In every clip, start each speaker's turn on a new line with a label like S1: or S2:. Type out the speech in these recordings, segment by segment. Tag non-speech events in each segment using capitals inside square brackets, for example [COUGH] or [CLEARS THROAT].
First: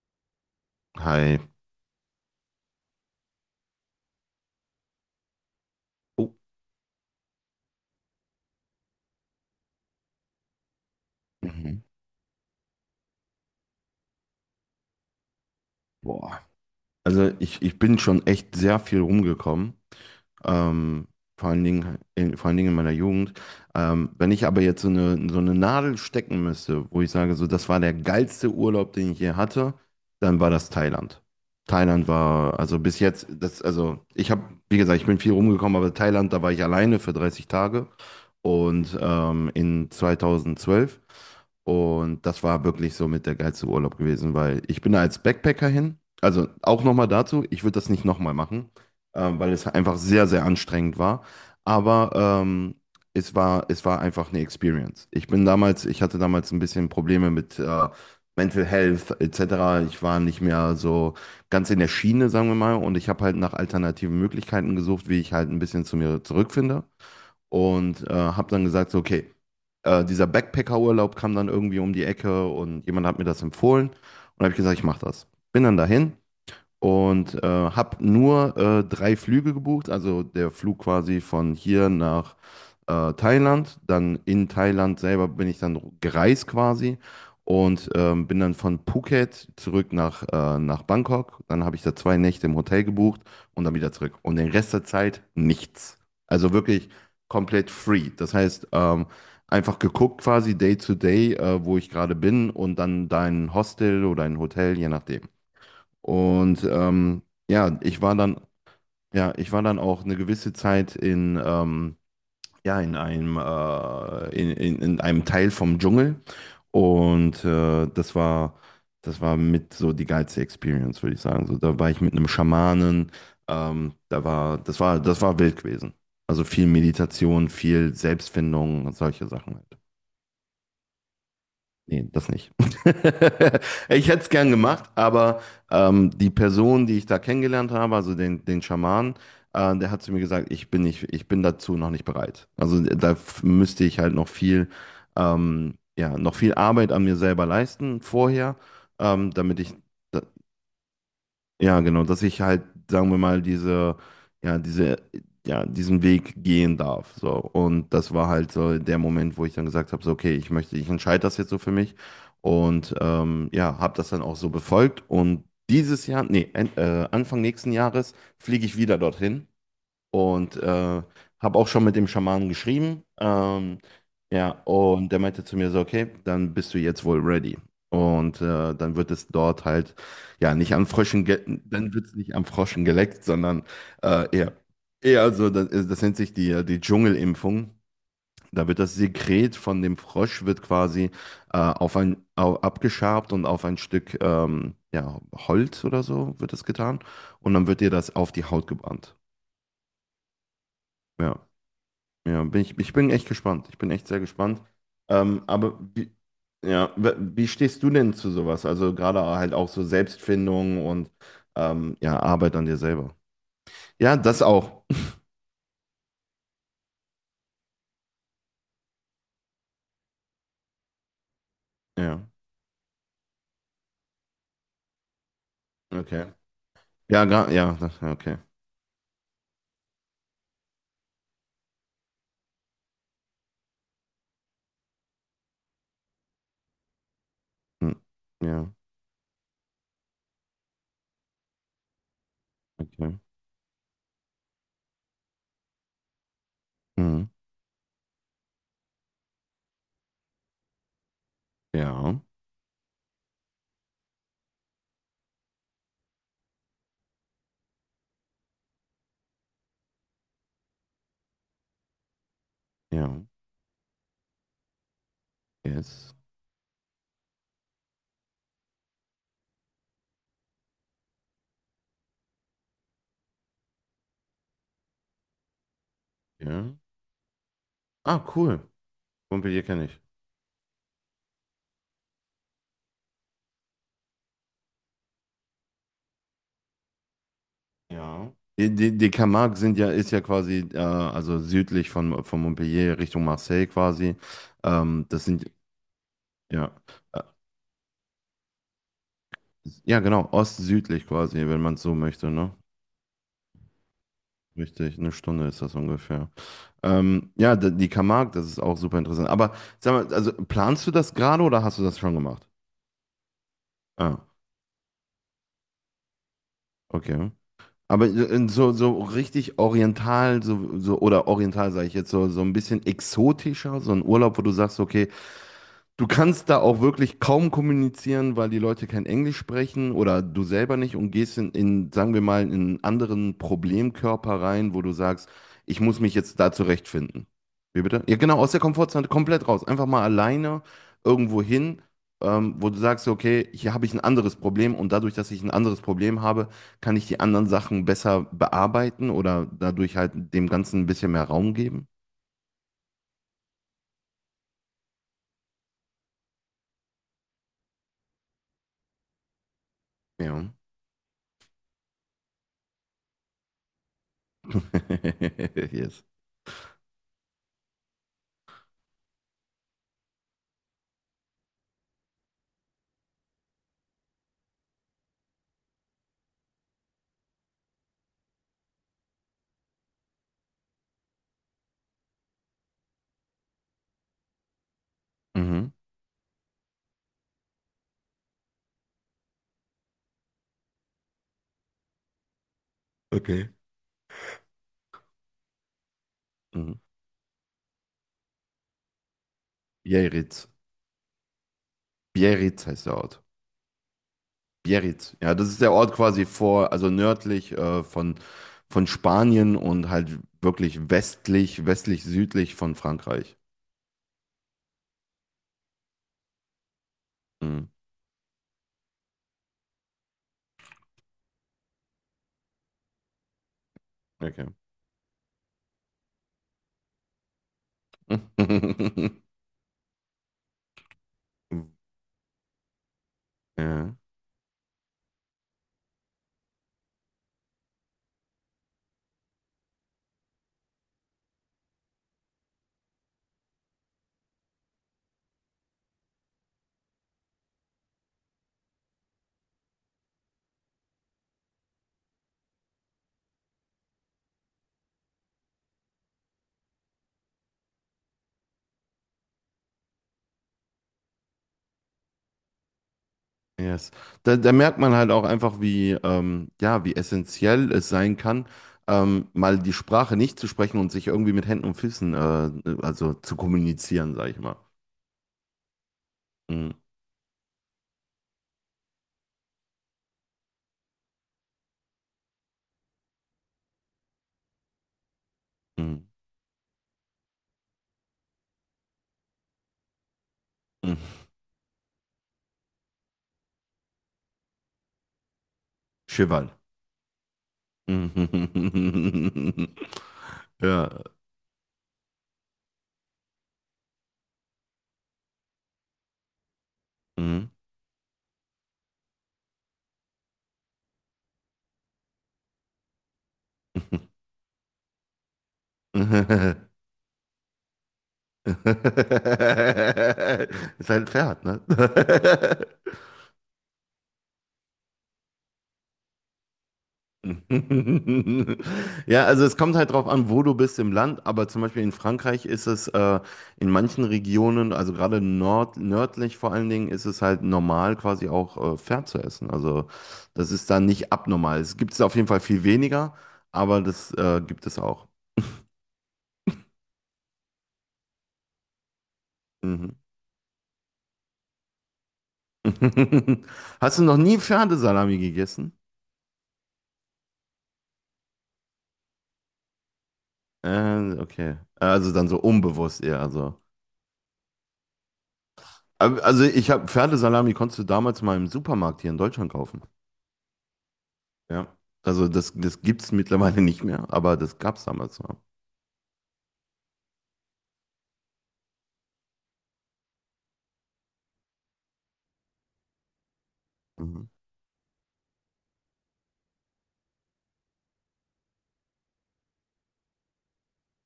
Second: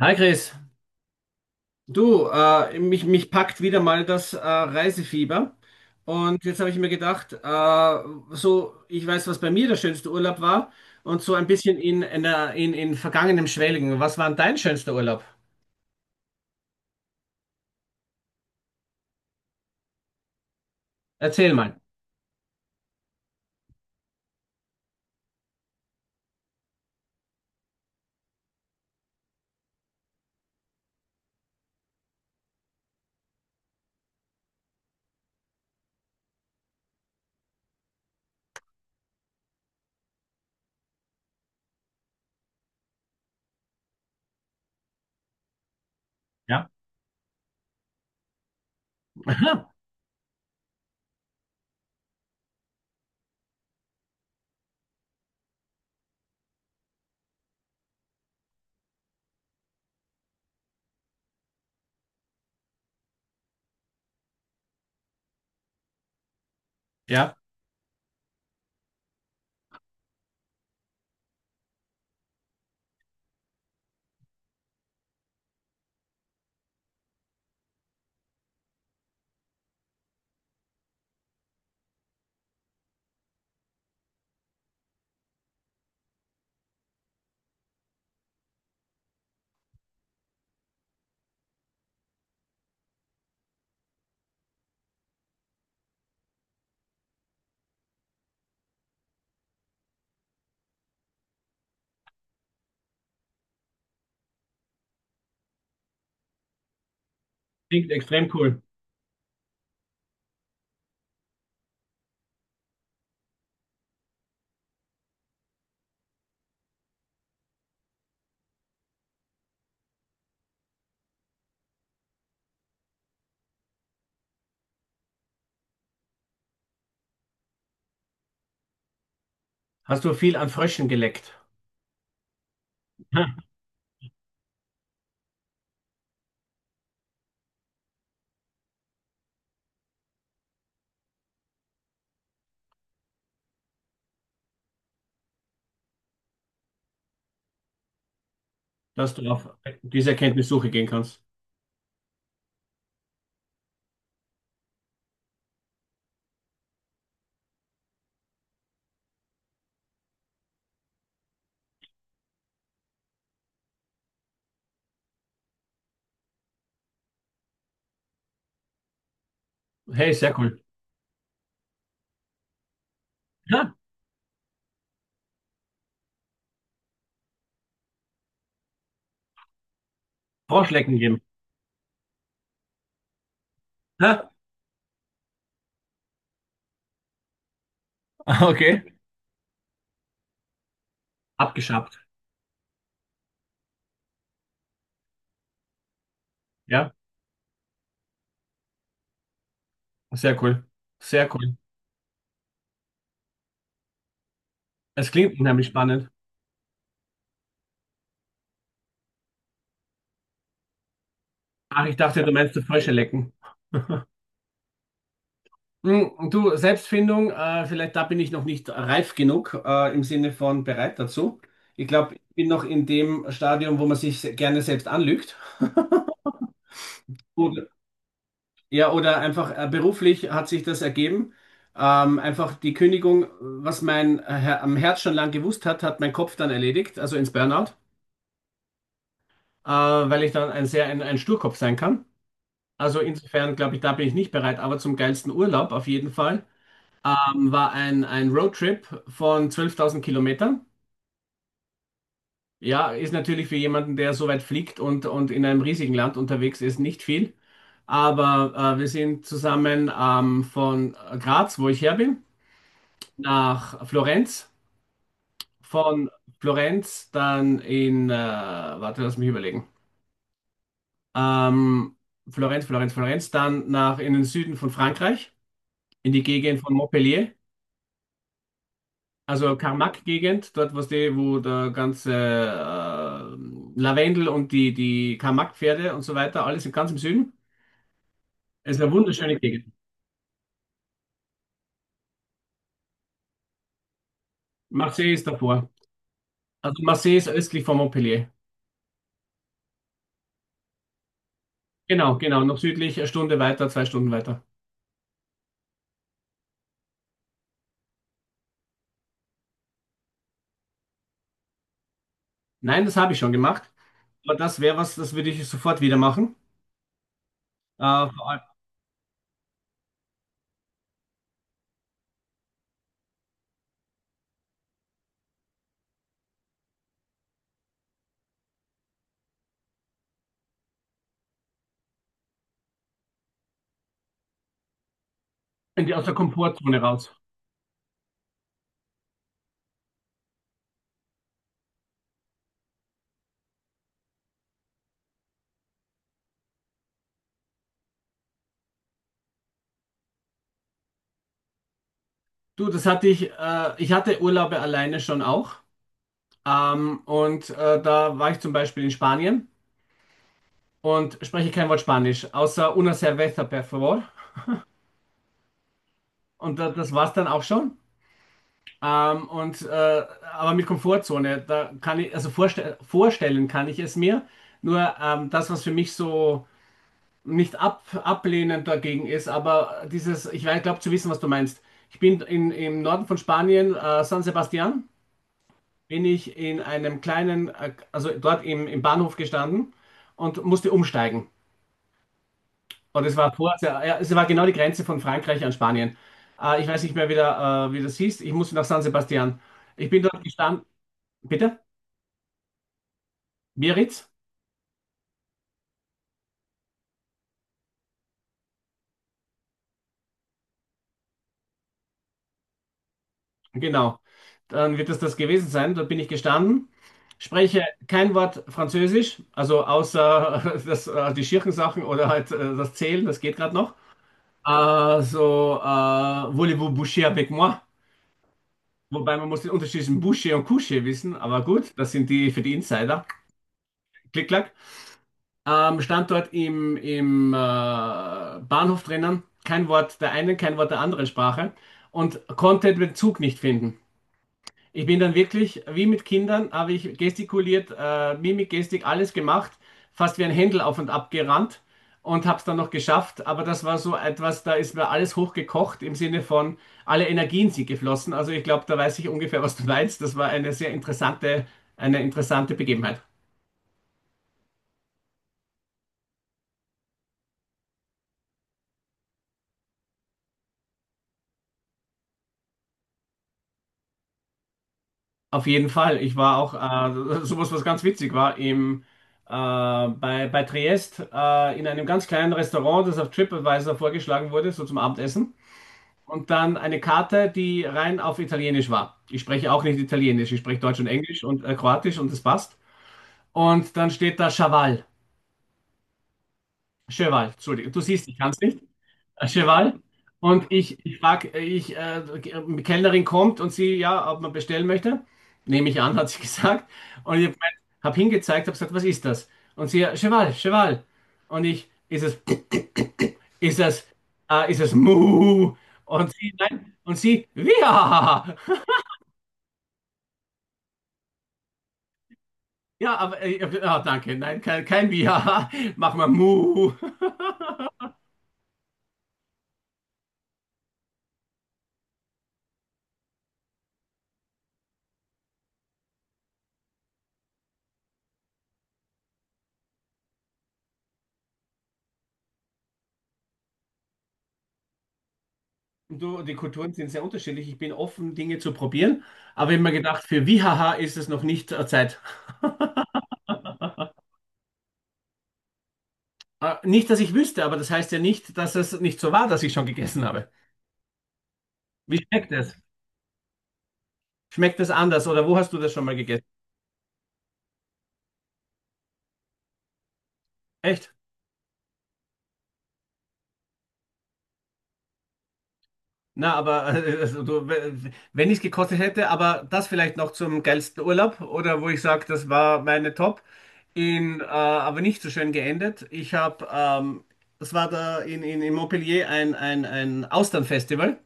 S1: Hi Chris,
S2: Hi.
S1: du, mich packt wieder mal das Reisefieber.
S2: Oh.
S1: Und jetzt habe ich mir gedacht, so, ich weiß, was bei mir der schönste Urlaub war und so ein bisschen
S2: Mhm.
S1: in vergangenem Schwelgen. Was war denn dein schönster Urlaub?
S2: Boah. Also ich bin schon echt sehr viel rumgekommen. Ähm, vor
S1: Erzähl
S2: allen
S1: mal.
S2: Dingen vor allen Dingen in meiner Jugend. Wenn ich aber jetzt so eine Nadel stecken müsste, wo ich sage, so, das war der geilste Urlaub, den ich je hatte, dann war das Thailand. Thailand war, also bis jetzt, das, also ich habe, wie gesagt, ich bin viel rumgekommen, aber Thailand, da war ich alleine für 30 Tage und in 2012. Und das war wirklich so mit der geilste Urlaub gewesen, weil ich bin da als Backpacker hin. Also
S1: Ja.
S2: auch nochmal dazu, ich würde das nicht nochmal machen, weil es
S1: Aha.
S2: einfach sehr, sehr anstrengend war. Aber es war einfach eine Experience. Ich bin damals, ich hatte damals ein bisschen Probleme mit Mental Health etc. Ich war nicht mehr so ganz in der Schiene, sagen wir mal, und ich habe halt nach alternativen Möglichkeiten gesucht, wie ich halt ein bisschen zu mir zurückfinde.
S1: Ja,
S2: Und habe dann gesagt, so, okay, dieser Backpacker-Urlaub kam dann irgendwie um die Ecke und jemand hat mir das empfohlen und habe ich gesagt, ich mache das. Bin dann dahin und habe nur 3 Flüge gebucht, also der Flug quasi von hier nach Thailand, dann in Thailand selber bin ich dann gereist quasi und bin dann von Phuket zurück nach, nach Bangkok, dann habe ich da 2 Nächte im Hotel gebucht und dann wieder zurück und den Rest der Zeit nichts. Also wirklich komplett free. Das heißt, einfach geguckt quasi day to day, wo ich gerade bin und dann dein Hostel oder ein Hotel, je nachdem. Und ja,
S1: klingt
S2: ich war
S1: extrem cool.
S2: ja, ich war dann auch eine gewisse Zeit in, ja, in einem, in einem Teil vom Dschungel. Und das das war mit so die geilste Experience, würde ich sagen. So, da war ich mit einem Schamanen, da war, das war wild gewesen. Also viel Meditation, viel Selbstfindung und solche Sachen halt.
S1: Hast du viel an Fröschen geleckt?
S2: Nee, das nicht. [LAUGHS]
S1: Aha.
S2: Ich hätte es gern gemacht, aber die Person, die ich da kennengelernt habe, also den Schaman, der hat zu mir gesagt, ich bin dazu noch nicht bereit. Also da müsste ich halt noch viel, ja, noch viel Arbeit an mir selber leisten vorher,
S1: Dass du
S2: ähm,
S1: auf
S2: damit ich,
S1: diese
S2: da-
S1: Erkenntnissuche gehen kannst?
S2: ja, genau, dass ich halt, sagen wir mal, diese, ja, diesen Weg gehen darf. So. Und das war halt so der Moment, wo ich dann gesagt habe, so, okay, ich entscheide das jetzt so für mich. Und ja, habe das dann auch so befolgt. Und dieses Jahr, nee, en- Anfang nächsten Jahres fliege ich wieder dorthin.
S1: Hey, sehr
S2: Und
S1: cool.
S2: habe auch schon mit dem Schamanen geschrieben.
S1: Ja,
S2: Ja, und der meinte zu mir so, okay, dann bist du jetzt wohl ready. Und dann wird es dort halt, ja, nicht an
S1: Froschlecken geben.
S2: Fröschen, ge dann wird es nicht am Froschen geleckt, sondern äh,
S1: Ja,
S2: eher, eher so, das nennt sich die Dschungelimpfung.
S1: [LAUGHS]
S2: Da wird
S1: okay.
S2: das Sekret von dem Frosch wird quasi
S1: Abgeschabt.
S2: abgeschabt und auf ein Stück ja, Holz oder so wird das
S1: Ja,
S2: getan. Und dann wird dir das auf die Haut gebrannt.
S1: sehr cool. Sehr
S2: Ja.
S1: cool.
S2: Ja, ich bin echt gespannt. Ich bin echt sehr gespannt.
S1: Es klingt
S2: Ähm,
S1: nämlich
S2: aber
S1: spannend.
S2: wie, ja, wie stehst du denn zu sowas? Also gerade halt auch so Selbstfindung und
S1: Ach, ich
S2: ja,
S1: dachte, du meinst
S2: Arbeit
S1: das
S2: an dir
S1: Frösche
S2: selber.
S1: lecken.
S2: Ja, das auch.
S1: Du, Selbstfindung, vielleicht da bin ich noch nicht reif genug, im Sinne von bereit dazu. Ich glaube, ich
S2: Ja,
S1: bin noch in dem Stadium, wo man sich gerne selbst anlügt. [LAUGHS]
S2: okay. Ja,
S1: Oder,
S2: ja, okay.
S1: ja, oder einfach beruflich hat sich das ergeben. Einfach die Kündigung, was mein am Herz schon lang gewusst hat, hat mein Kopf dann erledigt, also ins Burnout,
S2: Hm. Ja,
S1: weil ich dann ein Sturkopf sein kann. Also
S2: okay.
S1: insofern glaube ich, da bin ich nicht bereit, aber zum geilsten Urlaub auf jeden Fall.
S2: Mhm.
S1: War ein Roadtrip von 12.000 Kilometern.
S2: Ja,
S1: Ja, ist natürlich für jemanden, der so weit fliegt und in einem riesigen Land unterwegs ist, nicht viel. Aber wir sind zusammen von Graz, wo ich her bin,
S2: ja,
S1: nach Florenz. Von
S2: yes.
S1: Florenz dann warte, lass mich überlegen. Ähm, Florenz, dann nach in den Süden von Frankreich, in die Gegend von
S2: Ja.
S1: Montpellier.
S2: Ah, cool.
S1: Also
S2: Montpellier kenne ich.
S1: Karmak-Gegend, dort, wo der ganze Lavendel und die Karmak-Pferde und so weiter, alles ganz im Süden.
S2: Ja. Die,
S1: Es ist eine
S2: die
S1: wunderschöne
S2: Camargue
S1: Gegend.
S2: sind ja, ist ja quasi, also südlich von Montpellier Richtung Marseille quasi.
S1: Marseille
S2: Das
S1: ist
S2: sind
S1: davor.
S2: Ja.
S1: Also Marseille
S2: Äh,
S1: ist östlich von Montpellier.
S2: ja, genau, ostsüdlich quasi, wenn man es so
S1: Genau,
S2: möchte,
S1: genau,
S2: ne?
S1: noch südlich, 1 Stunde weiter, 2 Stunden weiter.
S2: Richtig, 1 Stunde ist das ungefähr. Ja, die Camargue, das ist auch super interessant. Aber sag mal, also planst du das gerade oder hast du das schon gemacht?
S1: Nein, das habe ich schon gemacht.
S2: Ah,
S1: Aber das wäre was, das würde ich sofort wieder machen.
S2: okay. Aber
S1: Äh, Vor allem
S2: in so, so richtig oriental, oder oriental sage ich jetzt, so, so ein bisschen exotischer, so ein Urlaub, wo du sagst, okay, du kannst da auch wirklich kaum kommunizieren, weil die Leute kein Englisch sprechen oder du selber nicht und gehst sagen wir mal, in einen anderen Problemkörper rein, wo du sagst, ich muss
S1: aus
S2: mich
S1: der
S2: jetzt da
S1: Komfortzone raus.
S2: zurechtfinden. Wie bitte? Ja, genau, aus der Komfortzone komplett raus. Einfach mal alleine irgendwo hin, wo du sagst, okay, hier habe ich ein anderes Problem und dadurch, dass ich ein anderes Problem habe, kann ich die anderen Sachen besser bearbeiten oder dadurch halt dem Ganzen ein bisschen mehr Raum geben.
S1: Du, das hatte ich, ich hatte Urlaube alleine schon auch. Und da war ich zum Beispiel in Spanien
S2: Ja.
S1: und spreche kein Wort Spanisch, außer una cerveza, por favor.
S2: [LAUGHS] Yes.
S1: Und da, das war's dann auch schon. Ähm, und, äh, aber mit Komfortzone, da kann ich, also vorstellen kann ich es mir. Nur das, was für mich so nicht ab ablehnend dagegen ist, aber dieses, ich glaube zu wissen, was du meinst. Ich bin im Norden von Spanien, San Sebastian,
S2: Mhm.
S1: bin ich in einem kleinen, also dort im Bahnhof gestanden und musste umsteigen. Und es war
S2: Okay.
S1: kurz, ja, ja, es war genau die Grenze von Frankreich an Spanien. Ich
S2: Mhm.
S1: weiß nicht mehr, wie das hieß. Ich musste nach San Sebastian. Ich bin dort
S2: Biarritz.
S1: gestanden. Bitte?
S2: Biarritz heißt der Ort.
S1: Biarritz?
S2: Biarritz. Ja, das ist der Ort quasi vor, also nördlich von Spanien und halt wirklich westlich, südlich von Frankreich.
S1: Genau. Dann wird das das gewesen sein. Dort bin ich gestanden, spreche
S2: Mhm.
S1: kein Wort Französisch, also außer [LAUGHS] die Schirchensachen oder halt das Zählen, das geht gerade noch.
S2: Okay.
S1: So, voulez-vous boucher avec moi?
S2: [LAUGHS]
S1: Wobei man muss den Unterschied zwischen boucher und coucher wissen, aber gut, das sind die für die Insider.
S2: Ja,
S1: Klick, klack. Standort im Bahnhof drinnen, kein Wort der einen, kein Wort der anderen Sprache und konnte den Bezug nicht finden. Ich bin dann wirklich, wie mit Kindern, habe ich gestikuliert, Mimik, Gestik, alles gemacht, fast wie ein Händel auf und ab gerannt und habe es dann noch geschafft. Aber das war so etwas, da ist mir alles hochgekocht im Sinne von, alle Energien sind geflossen. Also ich glaube, da weiß ich ungefähr, was du meinst. Das war eine sehr interessante, eine interessante Begebenheit.
S2: yes. Da, da merkt man halt auch einfach, wie, ja, wie essentiell es sein kann, mal die Sprache nicht zu sprechen und sich irgendwie mit Händen und Füßen, also zu kommunizieren, sag ich mal.
S1: Auf jeden Fall. Ich war auch,
S2: Mhm.
S1: sowas, was ganz witzig war, bei Triest in einem ganz kleinen Restaurant, das auf TripAdvisor vorgeschlagen wurde, so zum Abendessen.
S2: Mhm.
S1: Und dann eine Karte, die rein auf Italienisch war. Ich spreche auch nicht Italienisch, ich spreche Deutsch und Englisch
S2: Mhm.
S1: und Kroatisch und das passt. Und dann steht da Chaval.
S2: Cheval.
S1: Cheval, Entschuldigung. Du siehst, ich kann es nicht.
S2: Mhm.
S1: Cheval. Und
S2: [LAUGHS]
S1: ich,
S2: Ja.
S1: ich frage, die Kellnerin kommt und sie, ja, ob man bestellen möchte. Nehme ich an, hat sie [LAUGHS] gesagt. Und ich
S2: Mhm.
S1: habe hingezeigt, habe gesagt, was ist das? Und sie, ja Cheval, Cheval. Und ich, [CLEARS THROAT] ist es, ist es Mu? Und sie,
S2: [LAUGHS]
S1: nein, und sie, Wiha! [LAUGHS]
S2: Ist halt ein Pferd, ne? [LAUGHS]
S1: Ja, aber, ah, danke, nein, kein Wiha, machen wir [LAUGHS] Mu.
S2: [LAUGHS] Ja, also es kommt halt drauf an, wo du bist im Land, aber zum Beispiel in Frankreich ist es in manchen Regionen, also gerade nord nördlich vor allen Dingen, ist es halt normal, quasi auch Pferd zu essen. Also das ist da nicht abnormal. Es gibt es auf jeden Fall viel weniger, aber das gibt es auch.
S1: Du, die Kulturen sind sehr unterschiedlich. Ich bin offen, Dinge zu probieren, aber ich habe mir
S2: Mhm.
S1: gedacht, für Wihaha ist es noch nicht Zeit. [LAUGHS]
S2: [LAUGHS] Hast du noch nie Pferdesalami gegessen?
S1: Nicht, dass ich wüsste, aber das heißt ja nicht, dass es nicht so war, dass ich schon gegessen habe.
S2: Okay.
S1: Wie
S2: Also dann
S1: schmeckt
S2: so
S1: es?
S2: unbewusst eher. Also,
S1: Schmeckt es anders oder wo hast du das schon mal gegessen?
S2: Also ich habe Pferdesalami konntest du damals mal im Supermarkt hier in Deutschland kaufen.
S1: Echt?
S2: Ja. Also das gibt es mittlerweile nicht mehr, aber das gab es damals noch.
S1: Na, aber also, du, wenn ich es gekostet hätte, aber das vielleicht noch zum geilsten Urlaub oder wo ich sage, das war meine Top,
S2: Mhm.
S1: aber nicht so schön geendet. Das war da in Montpellier ein Austernfestival.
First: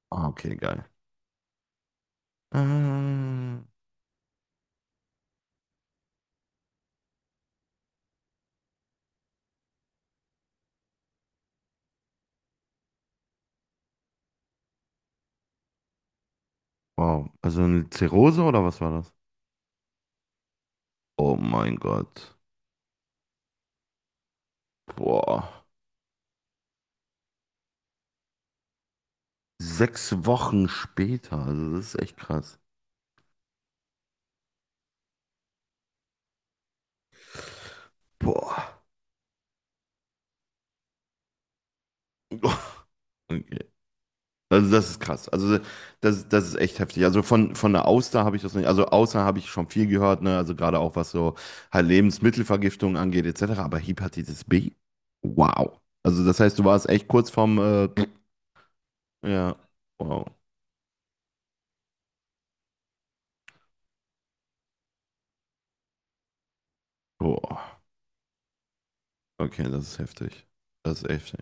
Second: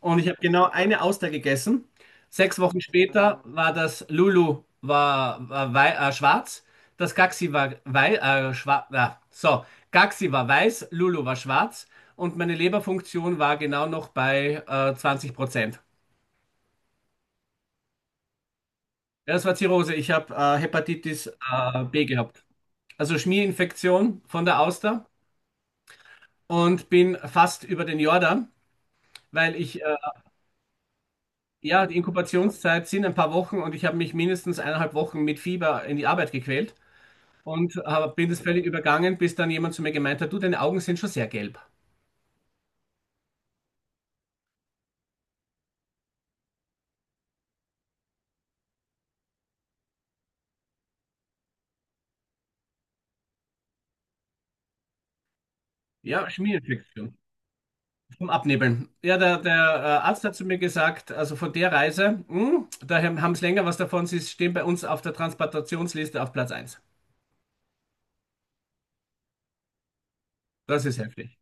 S1: Und ich
S2: Ah,
S1: habe
S2: okay,
S1: genau
S2: geil.
S1: eine Auster gegessen. 6 Wochen später
S2: Ähm,
S1: war das: Lulu war, war wei schwarz, das Gaxi war wei schwarz. So, Gaxi war weiß, Lulu war schwarz und meine Leberfunktion war genau noch bei 20%.
S2: wow. Also eine Zirrhose oder was war das?
S1: Ja, das war Zirrhose. Ich habe Hepatitis
S2: Oh mein
S1: B
S2: Gott.
S1: gehabt. Also Schmierinfektion von der Auster
S2: Boah.
S1: und bin fast über den Jordan, weil ich
S2: 6 Wochen später. Also
S1: ja,
S2: das
S1: die
S2: ist echt krass.
S1: Inkubationszeit sind ein paar Wochen und ich habe mich mindestens 1,5 Wochen mit Fieber in die Arbeit gequält und bin das völlig
S2: Boah.
S1: übergangen, bis dann jemand zu mir gemeint hat, du, deine Augen sind schon sehr gelb.
S2: [LAUGHS] Okay. Also das ist krass. Also das ist echt heftig. Also von der Auster habe ich das nicht. Also Auster habe ich schon viel gehört, ne? Also gerade auch was so halt Lebensmittelvergiftung angeht, etc. Aber Hepatitis B? Wow. Also
S1: Ja,
S2: das heißt, du warst echt
S1: Schmierinfektion.
S2: kurz vorm,
S1: Vom Abnebeln. Ja, der, der
S2: ja,
S1: äh, Arzt
S2: wow.
S1: hat zu mir gesagt, also von der Reise, da haben sie länger was davon, sie stehen bei uns auf der Transplantationsliste auf Platz eins.
S2: Boah. Okay, das ist heftig.
S1: Das ist
S2: Das ist echt.
S1: heftig.